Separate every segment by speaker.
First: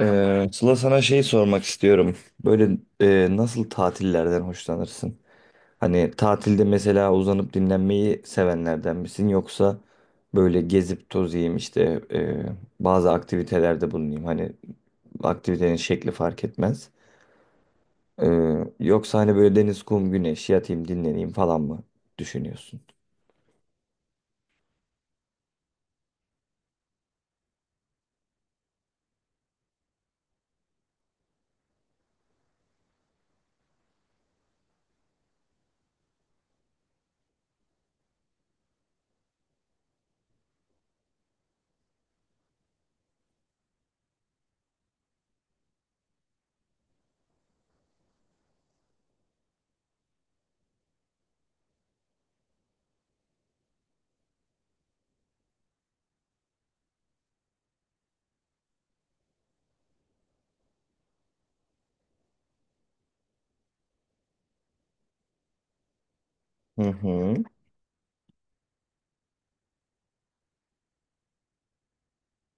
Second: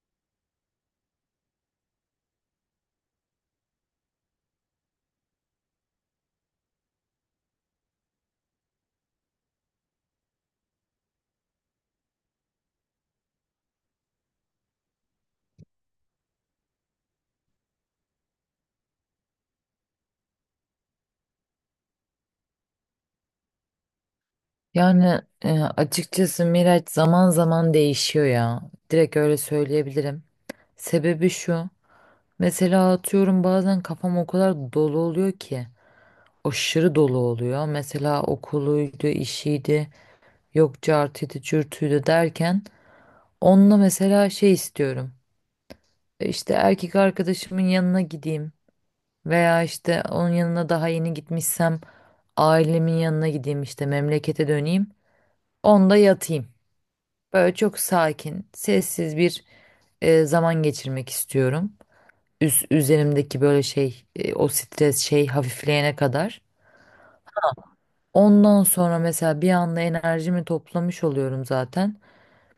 Speaker 1: Sıla sana şey sormak istiyorum. Böyle nasıl tatillerden hoşlanırsın? Hani tatilde mesela uzanıp dinlenmeyi sevenlerden misin? Yoksa böyle gezip tozayım işte e, bazı aktivitelerde bulunayım. Hani aktivitenin şekli fark etmez. Yoksa hani böyle deniz, kum, güneş yatayım dinleneyim falan mı düşünüyorsun?
Speaker 2: Yani açıkçası Miraç zaman zaman değişiyor ya. Direkt öyle söyleyebilirim. Sebebi şu. Mesela atıyorum bazen kafam o kadar dolu oluyor ki. Aşırı dolu oluyor. Mesela okuluydu, işiydi, yok cartıydı, cürtüydü derken. Onunla mesela şey istiyorum. İşte erkek arkadaşımın yanına gideyim. Veya işte onun yanına daha yeni gitmişsem ailemin yanına gideyim, işte memlekete döneyim. Onda yatayım. Böyle çok sakin, sessiz bir zaman geçirmek istiyorum. Üzerimdeki böyle şey, o stres şey hafifleyene kadar.
Speaker 1: Hı hı.
Speaker 2: Ondan sonra mesela bir anda enerjimi toplamış oluyorum zaten.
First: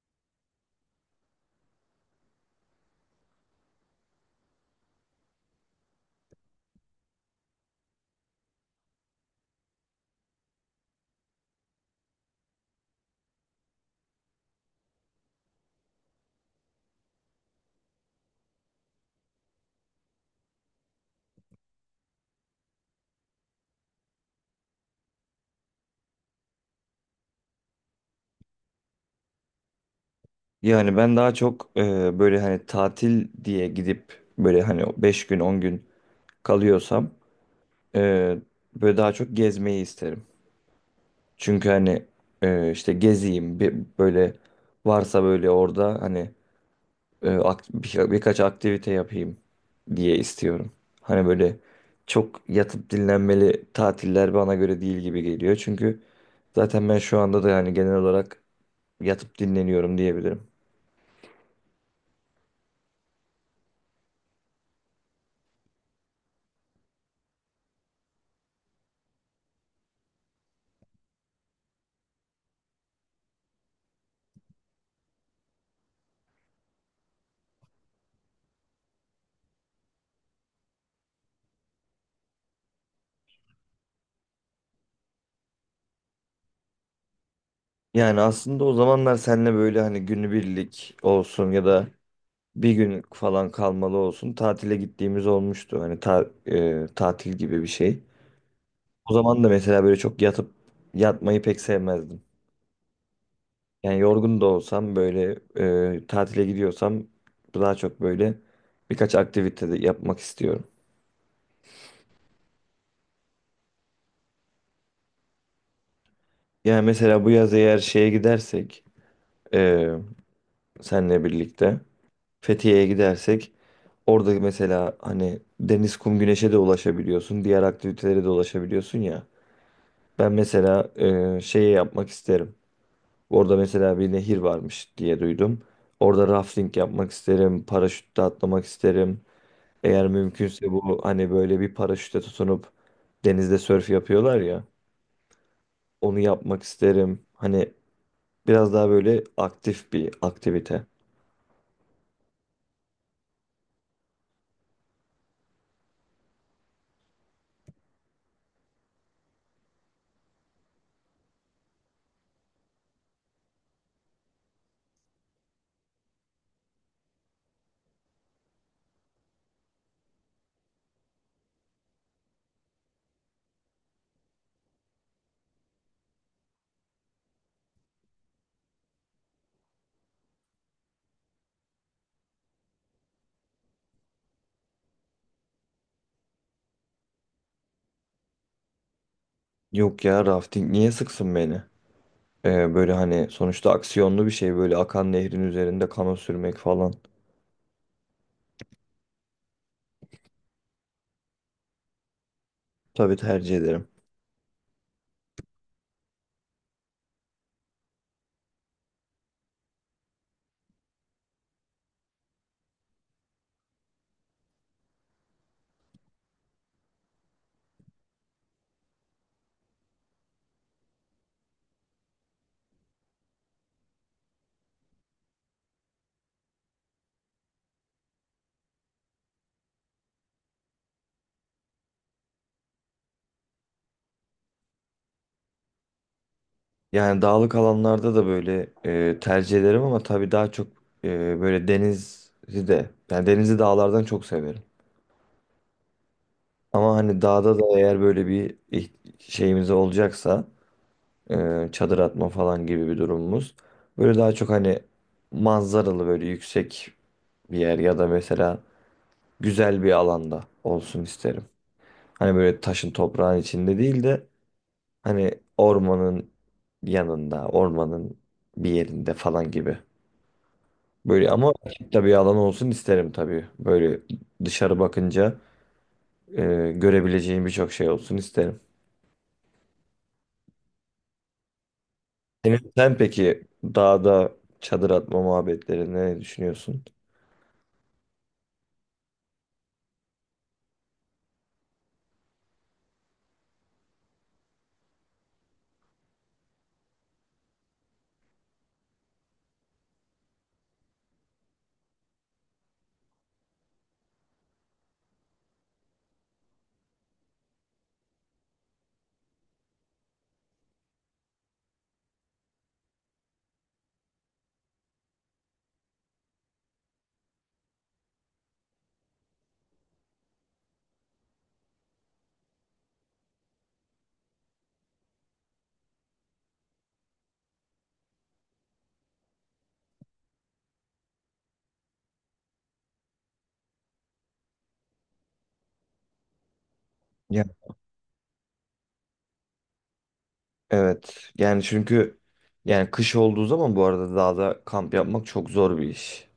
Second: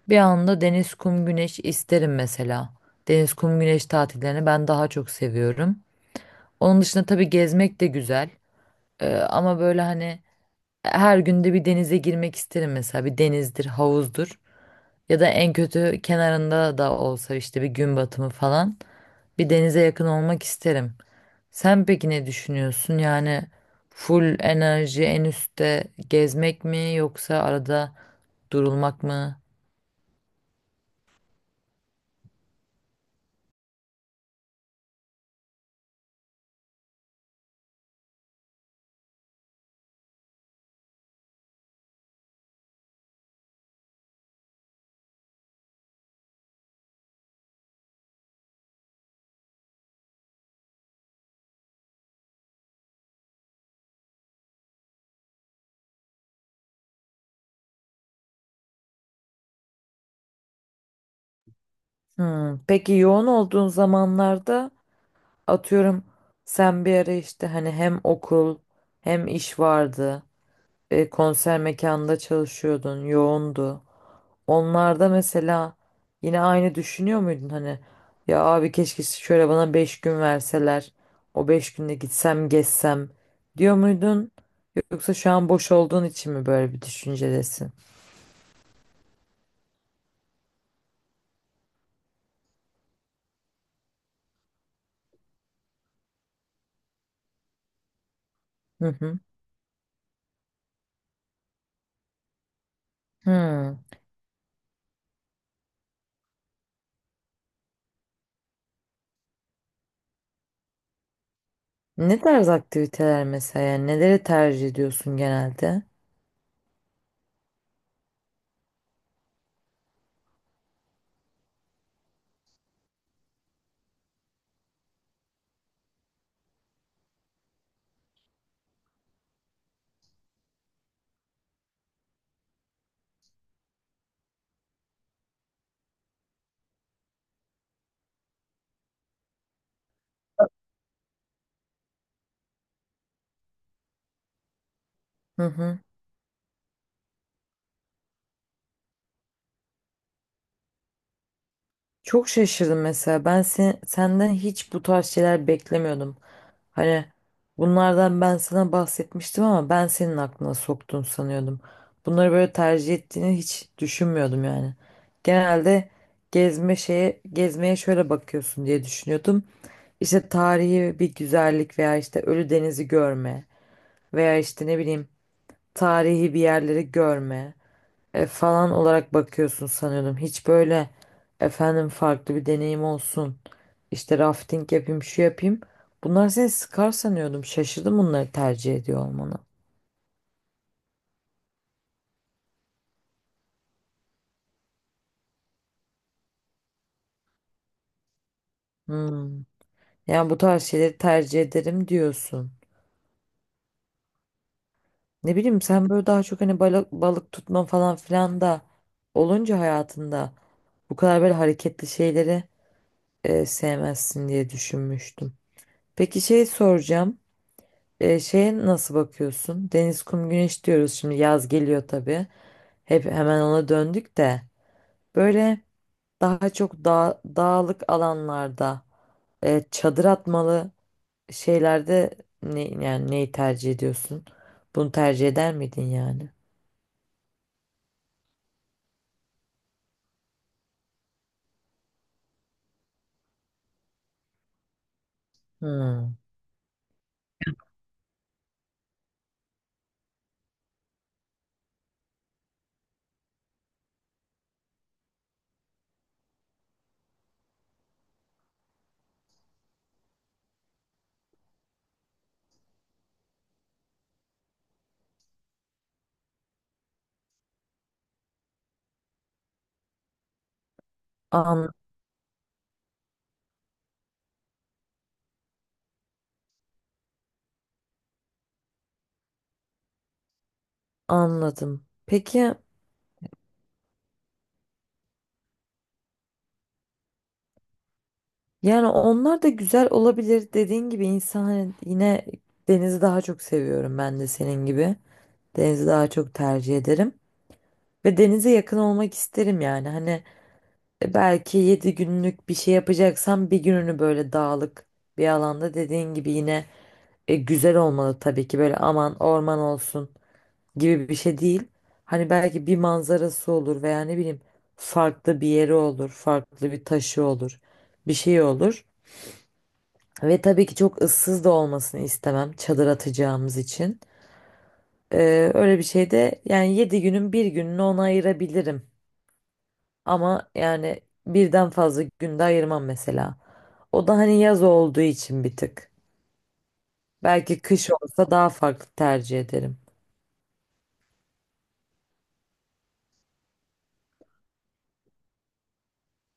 Speaker 2: Bir anda deniz, kum, güneş isterim mesela. Deniz, kum, güneş tatillerini ben daha çok seviyorum. Onun dışında tabii gezmek de güzel. Ama böyle hani her günde bir denize girmek isterim mesela. Bir denizdir, havuzdur. Ya da en kötü kenarında da olsa, işte bir gün batımı falan, bir denize yakın olmak isterim. Sen peki ne düşünüyorsun? Yani full enerji en üstte gezmek mi, yoksa arada durulmak mı?
Speaker 1: Yani ben daha çok böyle hani tatil diye gidip böyle hani 5 gün 10 gün kalıyorsam Ee, böyle daha çok gezmeyi isterim. Çünkü hani işte gezeyim bir, böyle varsa böyle orada hani birkaç aktivite yapayım diye istiyorum. Hani böyle çok yatıp dinlenmeli tatiller bana göre değil gibi geliyor. Çünkü zaten ben şu anda da yani genel olarak yatıp dinleniyorum diyebilirim.
Speaker 2: Hmm, peki yoğun olduğun zamanlarda, atıyorum, sen bir ara işte hani hem okul hem iş vardı. Konser mekanında çalışıyordun, yoğundu. Onlarda mesela yine aynı düşünüyor muydun? Hani ya abi, keşke şöyle bana 5 gün verseler, o 5 günde gitsem gezsem, diyor muydun, yoksa şu an boş olduğun için mi böyle bir düşüncedesin?
Speaker 1: Yani aslında o zamanlar seninle böyle hani günübirlik olsun ya da bir gün falan kalmalı olsun. Tatile gittiğimiz olmuştu. Hani tatil gibi bir şey.
Speaker 2: Hı
Speaker 1: O
Speaker 2: hı.
Speaker 1: zaman da mesela böyle çok yatıp yatmayı pek sevmezdim.
Speaker 2: Hmm.
Speaker 1: Yani yorgun da olsam böyle tatile gidiyorsam daha çok böyle birkaç aktivite de yapmak istiyorum.
Speaker 2: Ne tarz aktiviteler mesela, yani neleri tercih ediyorsun genelde?
Speaker 1: Yani mesela bu yaz eğer şeye gidersek e, senle birlikte Fethiye'ye gidersek orada mesela hani deniz, kum, güneşe de ulaşabiliyorsun. Diğer aktivitelere de ulaşabiliyorsun ya. Ben mesela şeyi yapmak isterim. Orada mesela bir nehir varmış diye duydum. Orada rafting yapmak isterim, paraşütle atlamak isterim. Eğer mümkünse bu hani böyle bir paraşüte tutunup denizde sörf yapıyorlar ya,
Speaker 2: Hı hı.
Speaker 1: onu yapmak isterim. Hani biraz daha böyle aktif bir aktivite.
Speaker 2: Çok şaşırdım mesela. Senden hiç bu tarz şeyler beklemiyordum. Hani bunlardan ben sana bahsetmiştim ama ben senin aklına soktun sanıyordum. Bunları böyle tercih ettiğini hiç düşünmüyordum yani. Genelde gezme şeye, gezmeye şöyle bakıyorsun diye düşünüyordum. İşte tarihi bir güzellik veya işte Ölüdeniz'i görme veya işte ne bileyim tarihi bir yerleri görme falan olarak bakıyorsun sanıyordum. Hiç böyle, efendim, farklı bir deneyim olsun, İşte rafting yapayım, şu yapayım. Bunlar seni sıkar sanıyordum. Şaşırdım bunları tercih ediyor olmana.
Speaker 1: Yok ya rafting niye sıksın beni? Böyle hani sonuçta aksiyonlu bir şey böyle akan nehrin üzerinde kano sürmek falan.
Speaker 2: Hmm. Yani bu tarz şeyleri tercih ederim diyorsun.
Speaker 1: Tabii tercih ederim.
Speaker 2: Ne bileyim, sen böyle daha çok hani balık tutma falan filan da olunca hayatında bu kadar böyle hareketli şeyleri sevmezsin diye düşünmüştüm. Peki şey soracağım. Şeye nasıl bakıyorsun? Deniz, kum, güneş diyoruz, şimdi yaz geliyor tabii. Hep hemen ona döndük de, böyle daha çok dağlık alanlarda çadır atmalı şeylerde, ne, yani neyi tercih ediyorsun? Bunu tercih eder miydin yani?
Speaker 1: Yani dağlık alanlarda da böyle tercih ederim ama tabii daha çok böyle denizi de yani denizi dağlardan çok severim.
Speaker 2: Hmm.
Speaker 1: Ama hani dağda da eğer böyle bir şeyimiz olacaksa çadır atma falan gibi bir durumumuz böyle daha çok hani manzaralı böyle yüksek bir yer ya da mesela güzel bir alanda olsun isterim. Hani böyle taşın toprağın içinde değil de hani ormanın yanında, ormanın bir yerinde falan gibi. Böyle ama
Speaker 2: An,
Speaker 1: tabii bir alan olsun isterim tabii. Böyle dışarı bakınca görebileceğim birçok şey olsun isterim.
Speaker 2: Anladım. Peki
Speaker 1: Sen peki dağda çadır atma muhabbetleri ne düşünüyorsun?
Speaker 2: yani onlar da güzel olabilir. Dediğin gibi, insan hani yine, denizi daha çok seviyorum ben de senin gibi. Denizi daha çok tercih ederim. Ve denize yakın olmak isterim yani. Hani belki 7 günlük bir şey yapacaksam, bir gününü böyle dağlık bir alanda dediğin gibi, yine güzel olmalı tabii ki. Böyle aman orman olsun gibi bir şey değil. Hani belki bir manzarası olur veya ne bileyim farklı bir yeri olur, farklı bir taşı olur, bir şey olur. Ve tabii ki çok ıssız da olmasını istemem, çadır atacağımız için. Öyle bir şey de, yani 7 günün bir gününü ona ayırabilirim, ama yani birden fazla günde ayırmam mesela. O da hani yaz olduğu için bir tık.
Speaker 1: Ya.
Speaker 2: Belki kış olsa daha farklı tercih ederim.
Speaker 1: Evet. Yani çünkü yani kış olduğu zaman bu arada dağda kamp yapmak çok zor bir iş.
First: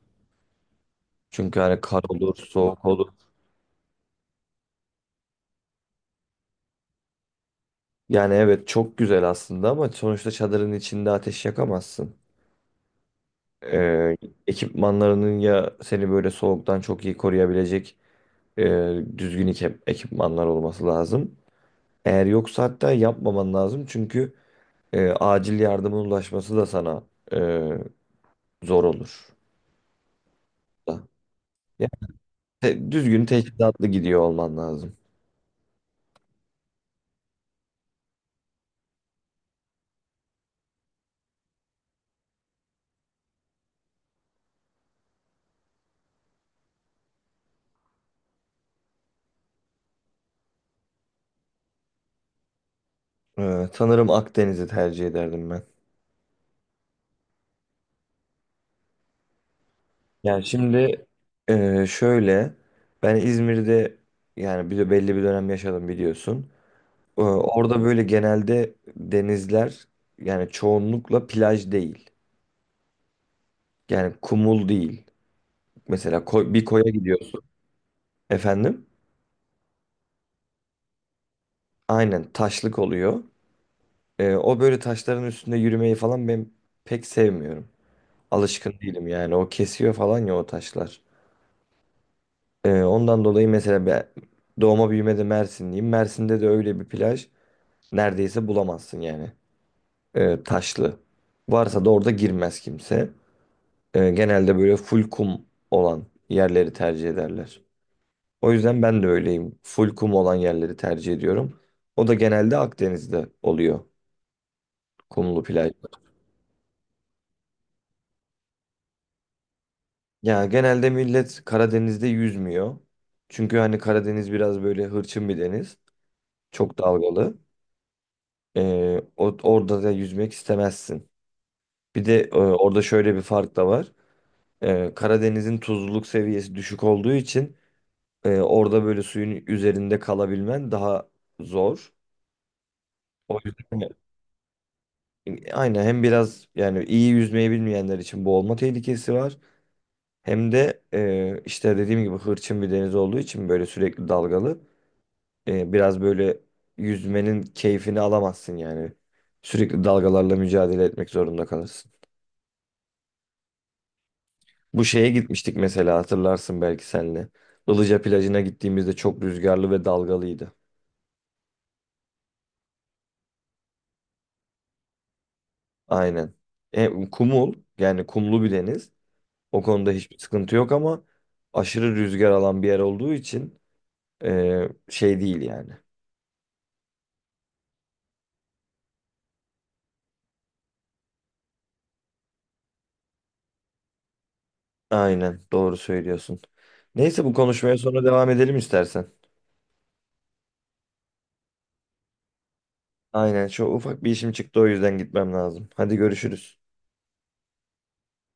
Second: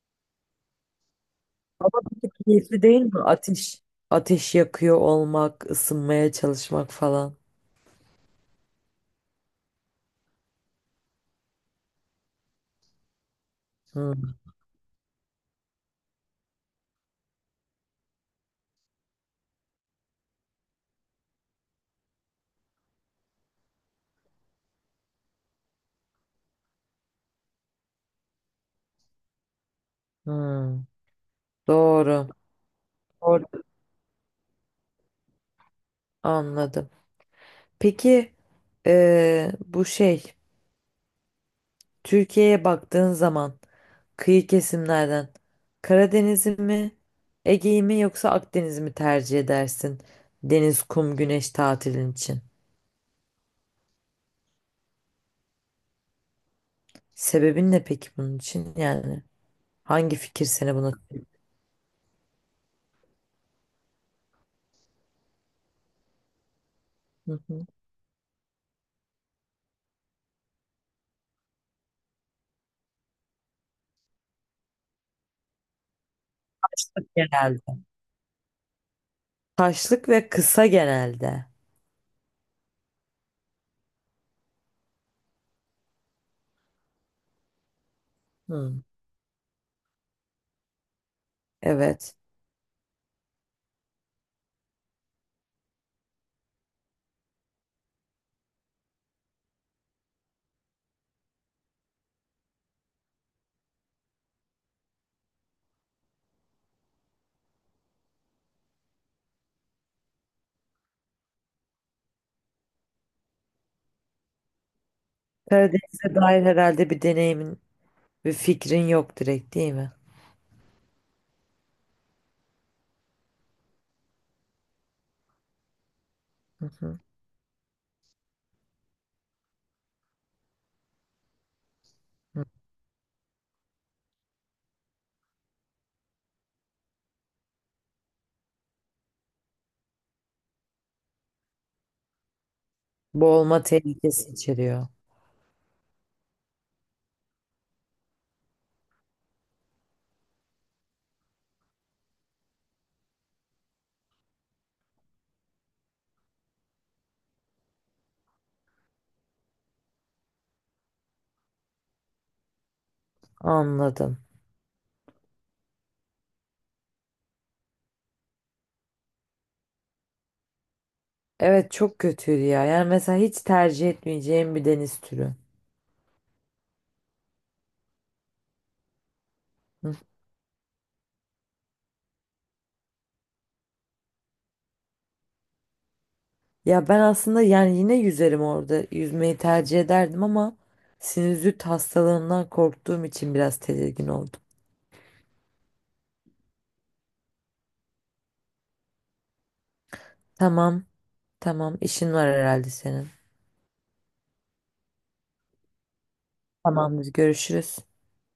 Speaker 1: Çünkü hani kar olur,
Speaker 2: Keyifli
Speaker 1: soğuk
Speaker 2: değil
Speaker 1: olur.
Speaker 2: mi? Ateş yakıyor olmak, ısınmaya çalışmak falan.
Speaker 1: Yani evet çok güzel aslında ama sonuçta çadırın içinde ateş yakamazsın. E,
Speaker 2: Hmm,
Speaker 1: ekipmanlarının ya seni böyle soğuktan çok iyi koruyabilecek e, düzgün ekipmanlar olması lazım. Eğer yoksa hatta yapmaman lazım çünkü acil yardımın ulaşması da sana e, zor olur.
Speaker 2: hmm.
Speaker 1: Da. Yani
Speaker 2: Doğru.
Speaker 1: düzgün
Speaker 2: Doğru.
Speaker 1: teçhizatlı gidiyor olman lazım.
Speaker 2: Anladım. Peki bu şey, Türkiye'ye baktığın zaman, kıyı kesimlerden, Karadeniz'i mi, Ege'yi mi, yoksa Akdeniz'i mi tercih edersin? Deniz, kum, güneş tatilin için.
Speaker 1: Sanırım Akdeniz'i tercih ederdim ben.
Speaker 2: Sebebin ne peki bunun için? Yani hangi
Speaker 1: Yani
Speaker 2: fikir seni buna...
Speaker 1: şimdi şöyle ben İzmir'de yani bir de belli bir dönem yaşadım biliyorsun. E,
Speaker 2: Hı hı.
Speaker 1: orada böyle genelde denizler yani çoğunlukla plaj değil. Yani kumul değil. Mesela bir koya
Speaker 2: Taşlık
Speaker 1: gidiyorsun
Speaker 2: genelde.
Speaker 1: efendim.
Speaker 2: Taşlık ve kısa genelde.
Speaker 1: Aynen taşlık oluyor. O böyle taşların üstünde yürümeyi falan ben pek sevmiyorum. Alışkın
Speaker 2: Hı.
Speaker 1: değilim yani. O kesiyor falan ya o taşlar.
Speaker 2: Evet.
Speaker 1: Ondan dolayı mesela ben doğma büyümede Mersinliyim. Mersin'de de öyle bir plaj neredeyse bulamazsın yani. Taşlı. Varsa da orada girmez kimse. Genelde böyle full kum olan yerleri tercih ederler. O yüzden ben de öyleyim. Full kum olan yerleri tercih ediyorum. O da genelde Akdeniz'de oluyor kumlu plajlar.
Speaker 2: Karadeniz'e dair herhalde bir deneyimin ve fikrin yok direkt, değil mi?
Speaker 1: Ya genelde millet Karadeniz'de yüzmüyor. Çünkü hani Karadeniz biraz böyle hırçın bir deniz.
Speaker 2: Hı
Speaker 1: Çok
Speaker 2: hı.
Speaker 1: dalgalı. Orada da yüzmek istemezsin. Bir de
Speaker 2: Hı.
Speaker 1: orada şöyle bir fark da var. Karadeniz'in tuzluluk seviyesi düşük olduğu için orada böyle suyun üzerinde kalabilmen daha zor. O
Speaker 2: Boğulma
Speaker 1: yüzden
Speaker 2: tehlikesi içeriyor.
Speaker 1: aynen hem biraz yani iyi yüzmeyi bilmeyenler için boğulma tehlikesi var. Hem de işte dediğim gibi hırçın bir deniz olduğu için böyle sürekli dalgalı. Biraz böyle yüzmenin keyfini alamazsın yani. Sürekli dalgalarla mücadele etmek zorunda kalırsın.
Speaker 2: Anladım.
Speaker 1: Bu şeye gitmiştik mesela hatırlarsın belki senle. Ilıca plajına gittiğimizde çok rüzgarlı ve dalgalıydı.
Speaker 2: Evet, çok kötüydü ya. Yani mesela hiç tercih etmeyeceğim bir deniz türü.
Speaker 1: Aynen. Kumul yani kumlu bir deniz. O konuda
Speaker 2: Hı.
Speaker 1: hiçbir sıkıntı yok ama aşırı rüzgar alan bir yer olduğu için şey değil yani.
Speaker 2: Ya ben aslında yani yine yüzerim orada. Yüzmeyi tercih ederdim ama sinüzit hastalığından korktuğum için biraz tedirgin oldum.
Speaker 1: Aynen doğru söylüyorsun. Neyse bu konuşmaya sonra devam edelim istersen.
Speaker 2: Tamam, tamam. işin var herhalde senin.
Speaker 1: Aynen şu ufak bir işim çıktı o yüzden gitmem lazım. Hadi görüşürüz.
Speaker 2: Tamamdır, görüşürüz.